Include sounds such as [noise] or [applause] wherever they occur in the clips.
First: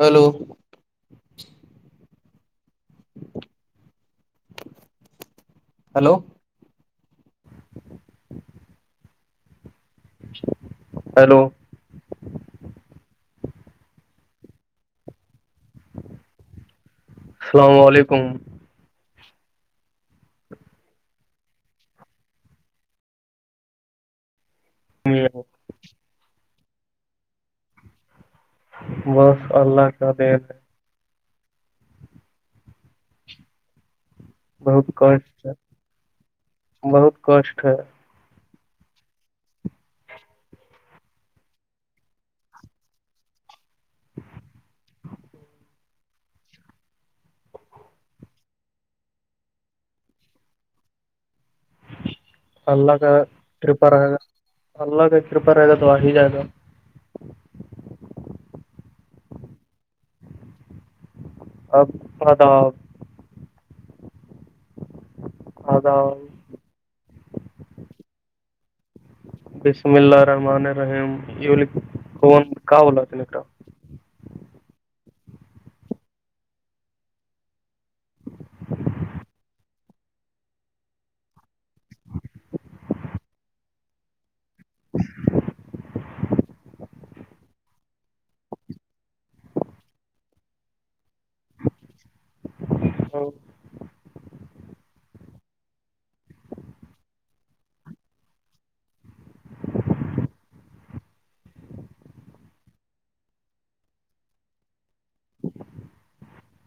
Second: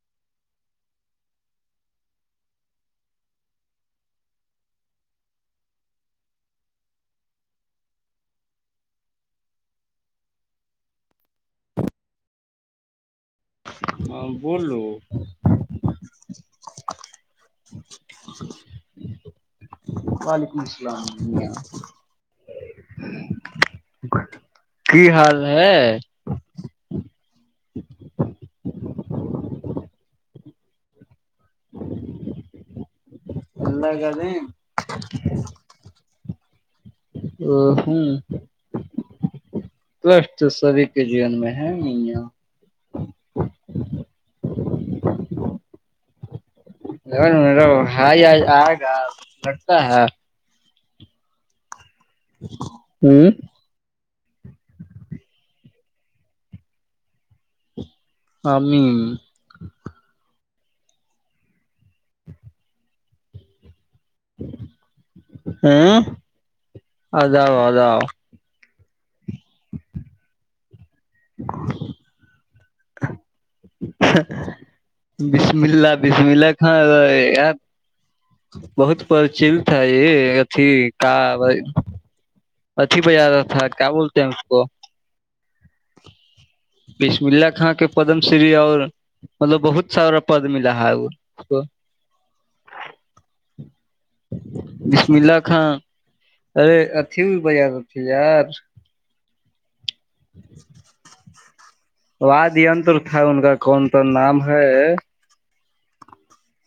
hello hello hello ہاں بولو السلام علیکم [unintelligible] وعلیکم السلام کی حال ہے بس اللہ کا دیر اللہگانے بہت ک بہت ا کشٹ ہے ہوں ک تو سبھی کے جیون میں ہے نہیں یہ [unintelligible] ل میرو ہائی آئے گا لڑتا ہے اللہ کا ہوں کریپر ہےا اللہ کا کریپر ہے گا تو وااہ جاائے گ ہاںمی اب بتاپ ہوں آداب ادؤ اداؤ بسم اللہ رحمان رحم کیا بولا تھا ہیں نکٹا بسم اللہ بسم اللہ خان بہت پرچل تھاائےھی کا اتھی بہ آ رہا تھا کیا بولتے ہیں اس کو بیسم اللہ خاں کے پدم شری اور مطلب بہت سارا پد ملا ہے وہ اس کو [unintelligible] بسملا خاں ارے اھی بھی بازار تھی یار واد تر تھا ان کا کون سا نام ہے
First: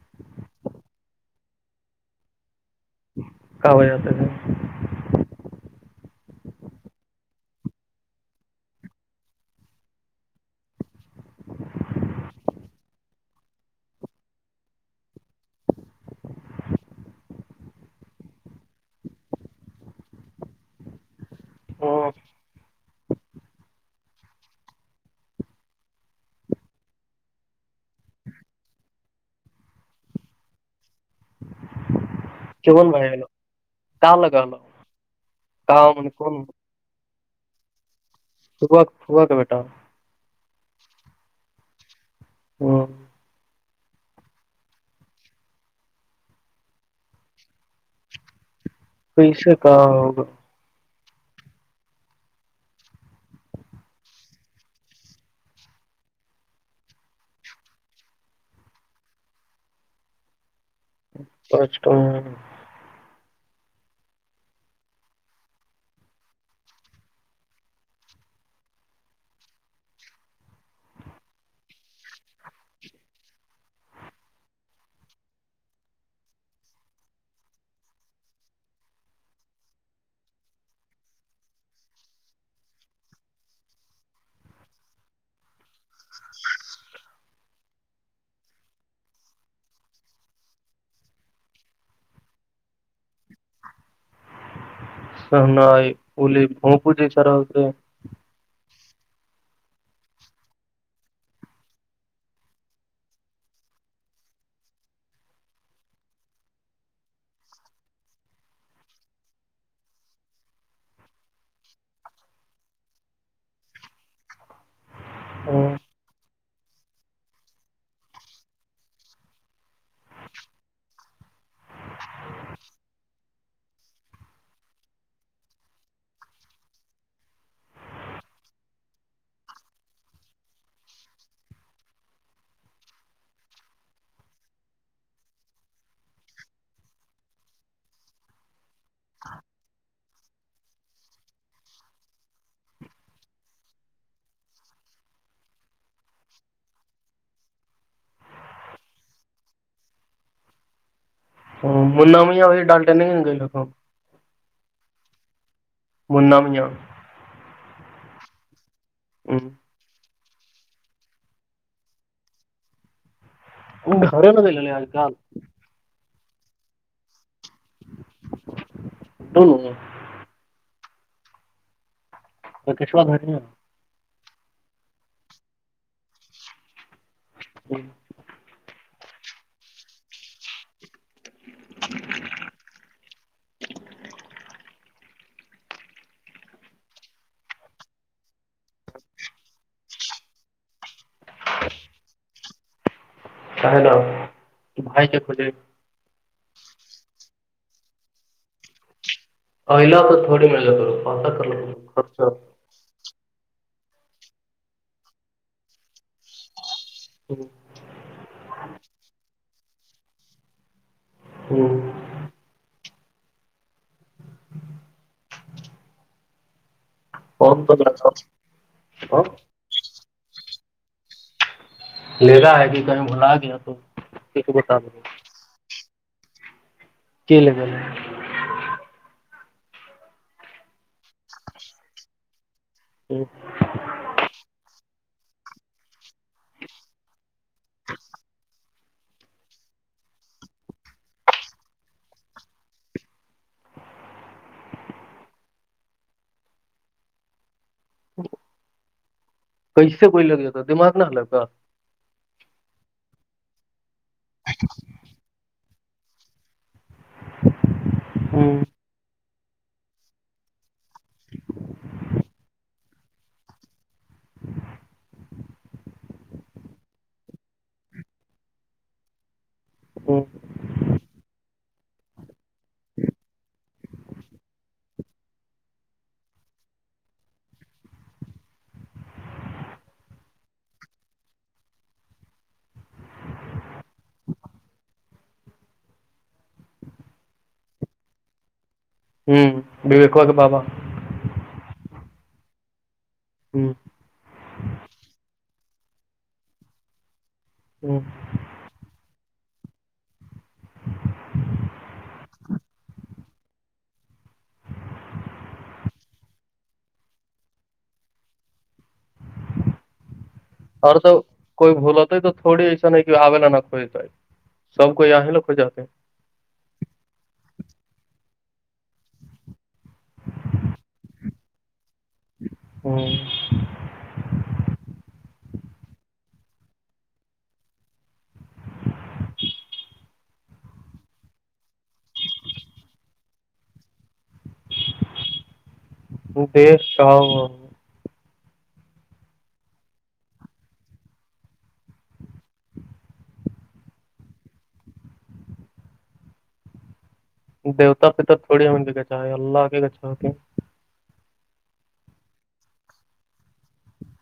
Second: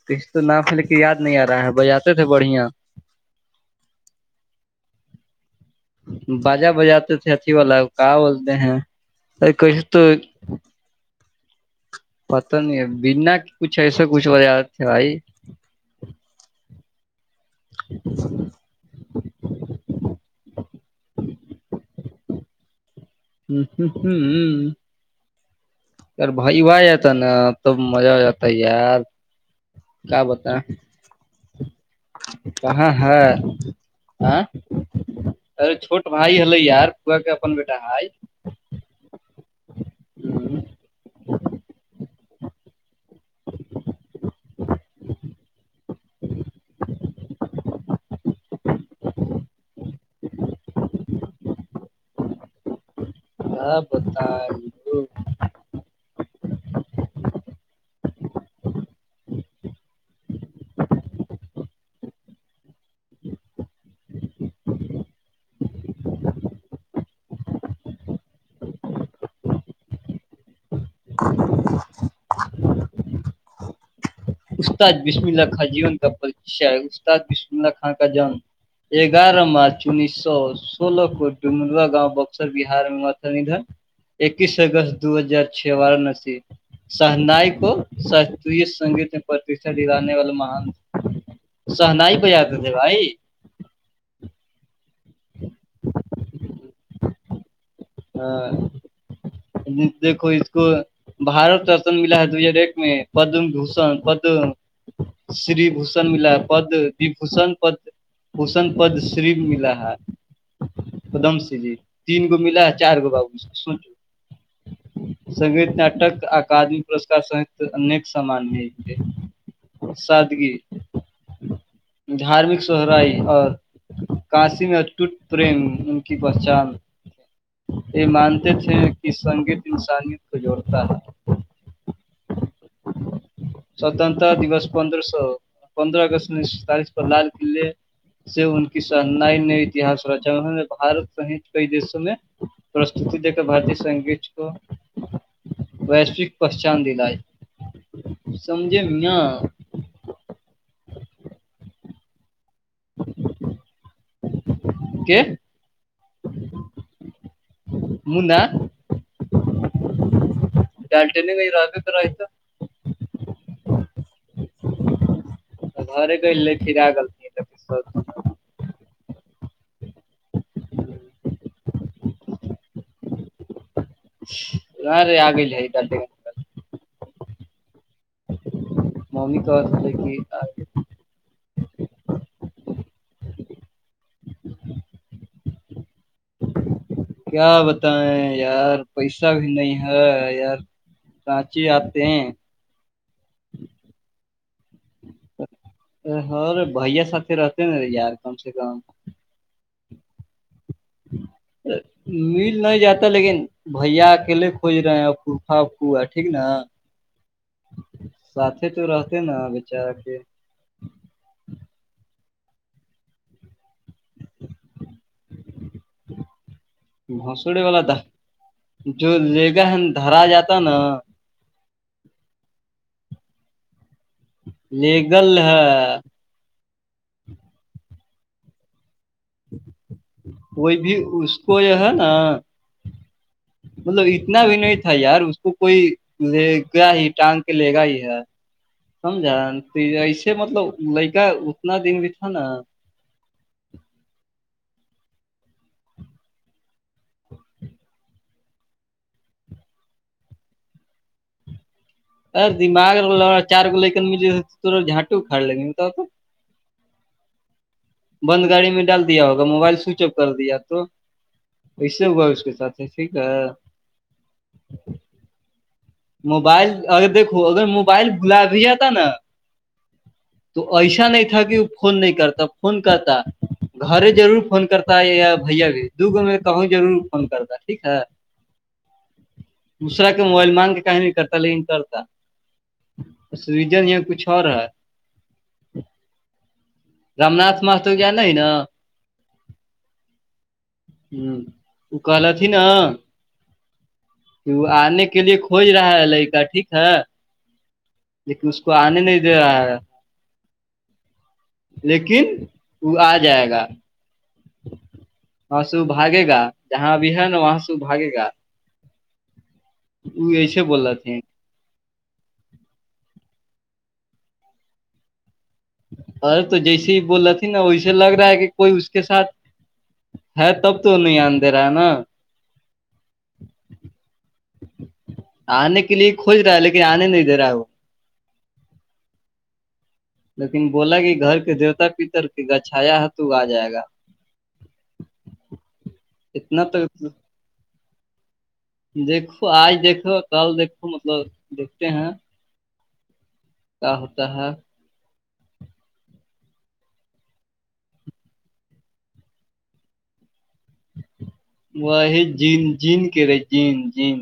کسی تو ناف لے کے یاد نہیں آ رہا ہے بجاتے تھے بڑھیا کا ہو بجا بجاتے تھے اھی والا کہاں بولتے ہیں ا کش تو پت نہیں ہے بنا کچھ ایسے کچھ وت تھے بھائی [unintelligible] [unintelligible] ار بھائی ب جاتتا نا توب مزہ ہو جاتا یار کیا بت کون کہاں بھائی ہے کا ا لگال ارے کا چھوٹ من کون بھائی ہلے یار پ کے اپ بیٹا ہائی صب صبح کا ب بیٹا [unintelligible] ہوں پیسے کہاں ہوگا ہ بتائی [unintelligible] [unintelligible] استاد بسم اللہ خاں جیون کا ہے استاد بسم اللہ خاں کا جان اگارہ مارچ انیس سو سول پور ڈومڈوا گاؤ بکسر بار میں متن ادھر اکیس اگست دو ہزار چھ بارہ ن سے سہنائی کو شری سنگیت پرتیھا ادانے والے مہان سہناائی پ جاتے تھے بھائی سہنائی اولی بھوم پوجے سرا ہوتے ہاں دیکھو اس کو بارت رتن ملا ہے دو ہزار ایک میں پدم بھوشن پدم شری بھوشن ملا پد و بھشن پد حوسن پد شری ملا ہے قدم سے جی تین گو ملا چار گو بابوس سوچو سگیت ناٹک اکدمی پسکار سہت انک سامان نہیںے سادگی دھارمک سہرائی اور کاشی میں اتوٹ پریم ان کی پہچان یہ مانتے تھے کہ سنگیت انسانیت کو جوڑتا ہے [unintelligible] سوتنتتا دوس پندرہ سو پندرہ اگست انیس سو ستالیس کو لال قلعے سے ان کی سناائی ن اتہاس رچا انوں نے بارت سہت کئی دیشوں میں پرستتی دے کر بارتی سنگیت کو وشوک پہچان دلائے سمجھے میاں منا ماں ڈالٹتے نہیں گئی لووں کہ منا میاں مندا [unintelligible] ڈالٹین گ رااب در آئیت گرن د ل لے آ کال گھر گ لے گل تھ [unintelligible] تو کشوا ہویا نہ رے آگل دی ہوں ممی کہے کہ [unintelligible] کیا بتائیں یار پیسہ بھی نہیں ہے یار سچی آتے ہیں ہے نا بھائی کےھولے ہرے بھیا سات رہتے نا یار کم سے کم الا تو تھوڑی می کرو پا کر ل خرچ مل نہیں جاتا لیکن بھیا اکیلے کھج رہے ہیں پفاوا ٹھیک نا س تو رہتے نا بیچارا کے ہوں بھنسڑے فون تو والا د لگا جو لے گا ہےا دھرا جاتا نا لے رہا ہے کہ کہیں بھلا گیا تو کسی بتا دو لیگل ہے ک لیےگول ہے کوئی بھی اس کو جو ہے نا جی مطلب اتنا بھی نہیں تھا یار اس کو کوئی لے گیا ہی ٹانس کہ لے گا ہی ہے سمجھا ایسے مطلب لکا اتنا دن بھی تھا نا کی سے کوئی لگ جاتا دماغ نہ الگا ار دماغا چار لیکن مجھےورا جھانٹو کھڑ لگے بتا تو بند ہوں گاڑی میں ڈال دیا ہوگا موبائل سوئچ آف کر دیا تو ویسے ہوا اس کے ساتھ ہے ٹھیک ہے موبائل اگر دیکھو اگر موبائل بلا بھی جاتا نا ہوں تو ایسا نہیں تھا کہ وہ فون نہیں کرتا فون کرتا گھر ضرور فون کرتا ہے یا بھیا بھی دوگو میں کہوں ضرور فون کرتا ہے ٹھیک ہے دوسرا کے موبائل مان کے کہ نہیں کرتا لیکن کرتا سیجن یہ کچھ اور ہے رام ناتھ ما تو کیاان ہے نا ہوں بی ویکھو کہ پاپا ہ وہ کہل تھ ن ہوں آنے کے لیے کھوج رہا ہے لڑکا ٹھیک ہے ہوں لیکن اس کو آنے نہیں دیا لیکن وہ آ جائے گا ہاں سو بھاگے گا جہاں بھی ہے نا وہاں سو بھاگے گا وہ ایسے بوللا اور رہ تھے تو کوئی بھول ہوتا ہے تو تھوڑی ایسا ہے کہ آوے ل نہ کھوج جائے سب کوئی یہیں ل کھ جاتے ہے ار تو جیسے ہی بول رہی تھی نا ویسے لگ رہا ہے کہ کوئی اس کے ساتھ ہے تب تو نہیں آ دے رہا ہے نا ہاں آنے کے لیے کھج رہا ہے لیکن آنے نہیں دے رہا ہے وہ لیکن بولا کہ گھر کے دیوتا پتر کی گچھایا ہے تو آ جائے گا دھ اتنا تو کہؤ دیکھو آج دیکھو کل دیکھو مطلب دیکھتے ہیں کا ہوتا ہے دیتا پ تور تھوڑی مے کیاچا ہے اللہ کی کیاھا ہوتی وہ ہے جین جین کہ رہے جین جین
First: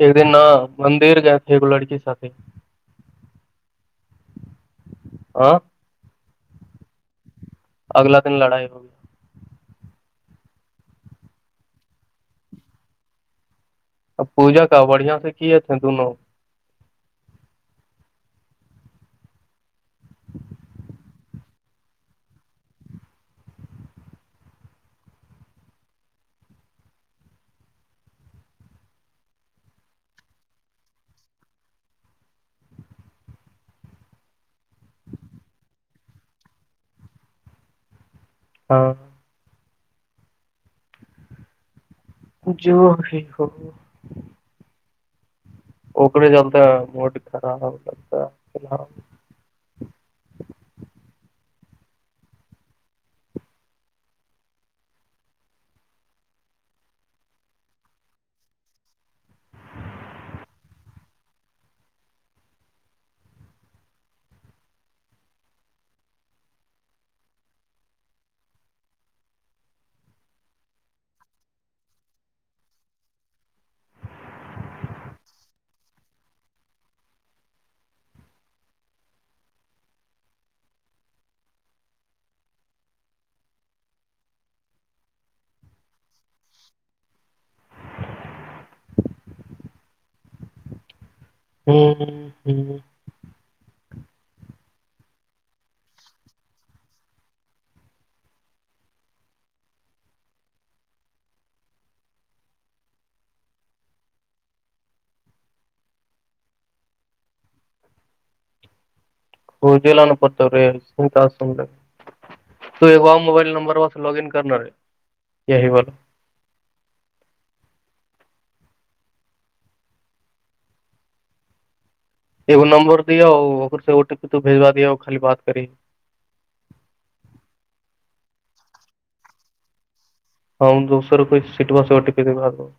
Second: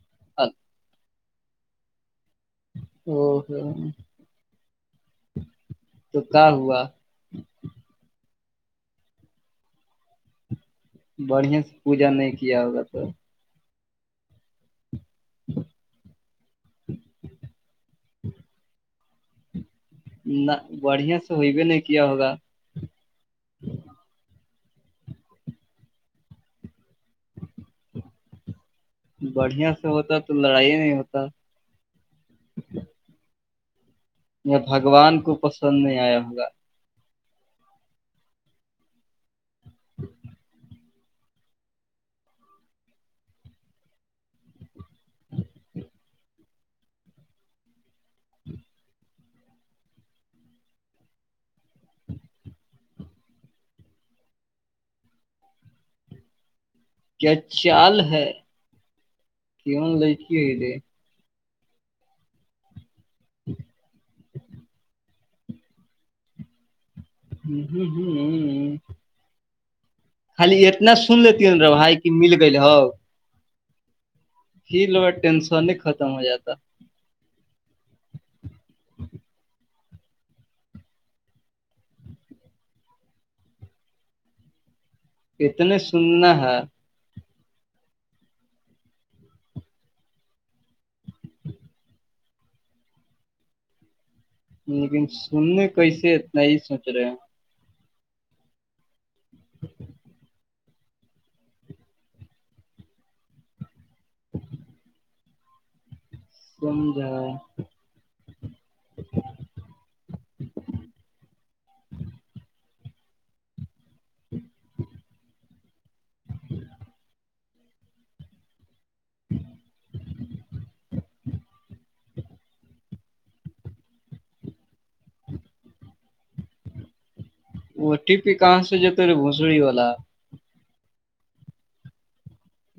ایک دن نہ مندر گئے تھے ایک لڑکی س او ہو آ تو کہاں ہوا اگلا دن لڑائی ہوگی بڑھیا سے پوجا نہیں کیا ہوگا تو ا پوجا کا بڑھیا سے کیے تھے دونوں ج نہ بڑھیا سے ہوئی بھی نہیں کیا ہوگا بڑھیا سے ہوتا تو لڑائی نہیں ہوتا بھگوان کو پسند نہیں آیا ہوگا ہاں جی ٹھ ہو [unintelligible] اکے چلتا ہے موڈ خراب لگتا ہے کیا چال ہے کین لک ہےے [unintelligible] ھمم ھمم خالی اتنا سن لیتی ن را بھائی کی مل گل ہو ہی لوگ ہے ٹینشن ہی ختم ہو جاتا اتنے سننا ہے ہ ہ لیکن سننے کیسے اتنا ہی سوچ رہے ہیں [inaudible] [inaudible] پ جی ل ن پت ری سنتااسن [unintelligible] تو ایک وہ موبائل نمبر و لوگن کرنا ہے یہ ہی واللا اگ نمبر دیاھر سے او ٹی پی تو بھیجوا دیا خالی بات کری وہ ٹیپی کہاں سے جتے رے بھسڑی والا ہاں دوسر کوئی سیٹی بسٹی پ د بر [unintelligible]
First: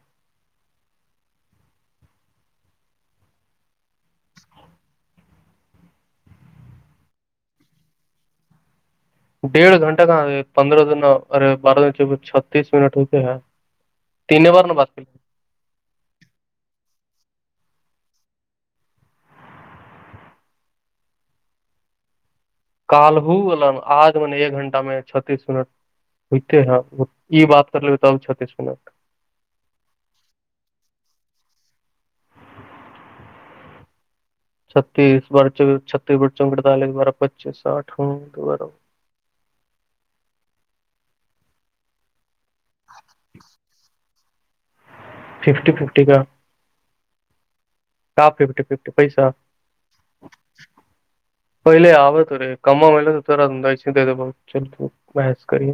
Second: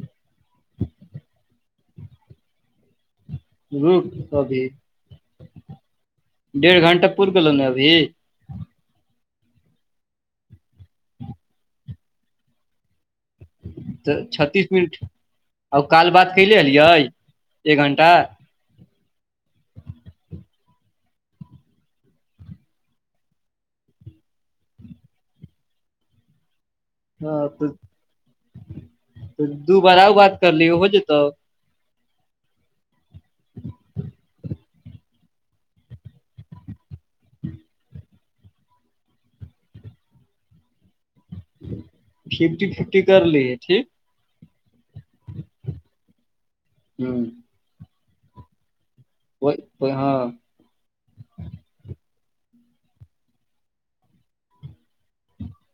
رک ابھی ڈھ گھنٹہ پور گ ن ابھی [unintelligible] ڈیڑھ گھنٹہ کہاں پندرہ دن ارے بارہ دن چھتیس منٹ ہوتے ہے [unintelligible] تو چھتیس منٹ ا کال بات کیلے ایے ایک گھنٹہ کال ہو ا آج میں نے ایک گھٹہ میں چتیس منٹ ہوتے ہیں یہ ہاں بات کر لیے تب چتیس منٹ تو دو بار آؤ بات کر لی ہو جتا چھتیس بار چ چھتیس بڑھ چ اڑتالیس بارہ پچیس ساھ دو بارہ ففٹی ففٹی کر لیے ٹھیک ففٹی ففٹی کا [unintelligible] [inaudible] کاف ففٹی ففٹی پسہ ہاں پہلے آوے تو رہے کما میںلے تو تیرا دا اس د ب چل بحث کریے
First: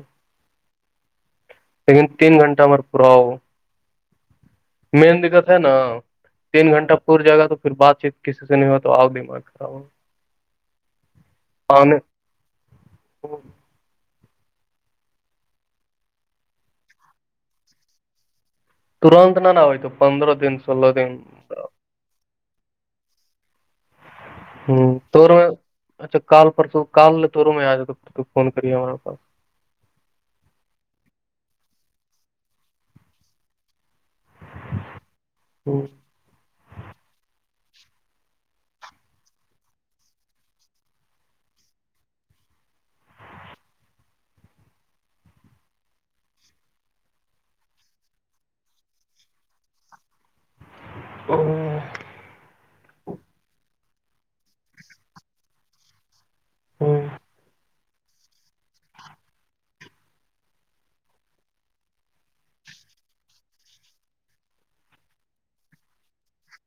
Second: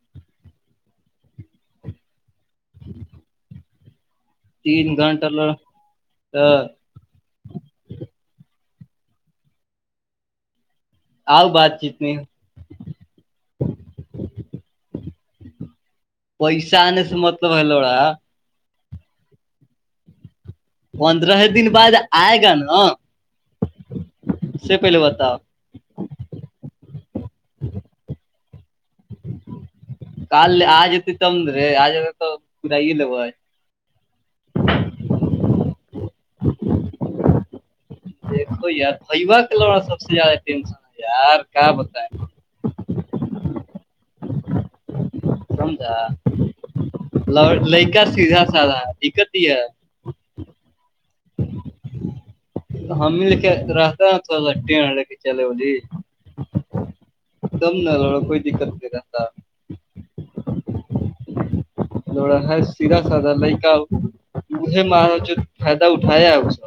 لیکن تین گھنٹہ مر پاؤ تین مین گھنٹہ دقت ل ہے نا تین گھنٹہ ر جائے گا تو پھر بات چیت کسی سے نہیں ہو تو آپ دماغ خراب ہوگا آؤ بات چیت میں پیسا آنے سے مطلب ہے ترنت نہ نہا ہوئے تو پندرہ دن سولہ دن د دن بعد [unintelligible] آئے گا نا [unintelligible] ہ سے پہلے توور بتاؤ میں اچھا کال پرسوں کال تووروں میں آ جاتا فون کریے ہمارے پاس کال آجتی تمرے آج تو پود [unintelligible] [inaudible] [inaudible] دیکھو یار بھیوا کے لوا سب سے زیادہ ٹینشن ہے یار کہ بتائے سمجھا ل لڑکا سیدھا سھا دقتی ہے ا [inaudible] ہم ہی لے کے رہتا ن تھوڑا سٹ لے کے چلے بولی [inaudible] [inaudible] کوئی دقت نہیں کرتا لڑا ہے سیرا سدا ل کااے مارا جو فائدہ اٹھایا ہے اس کا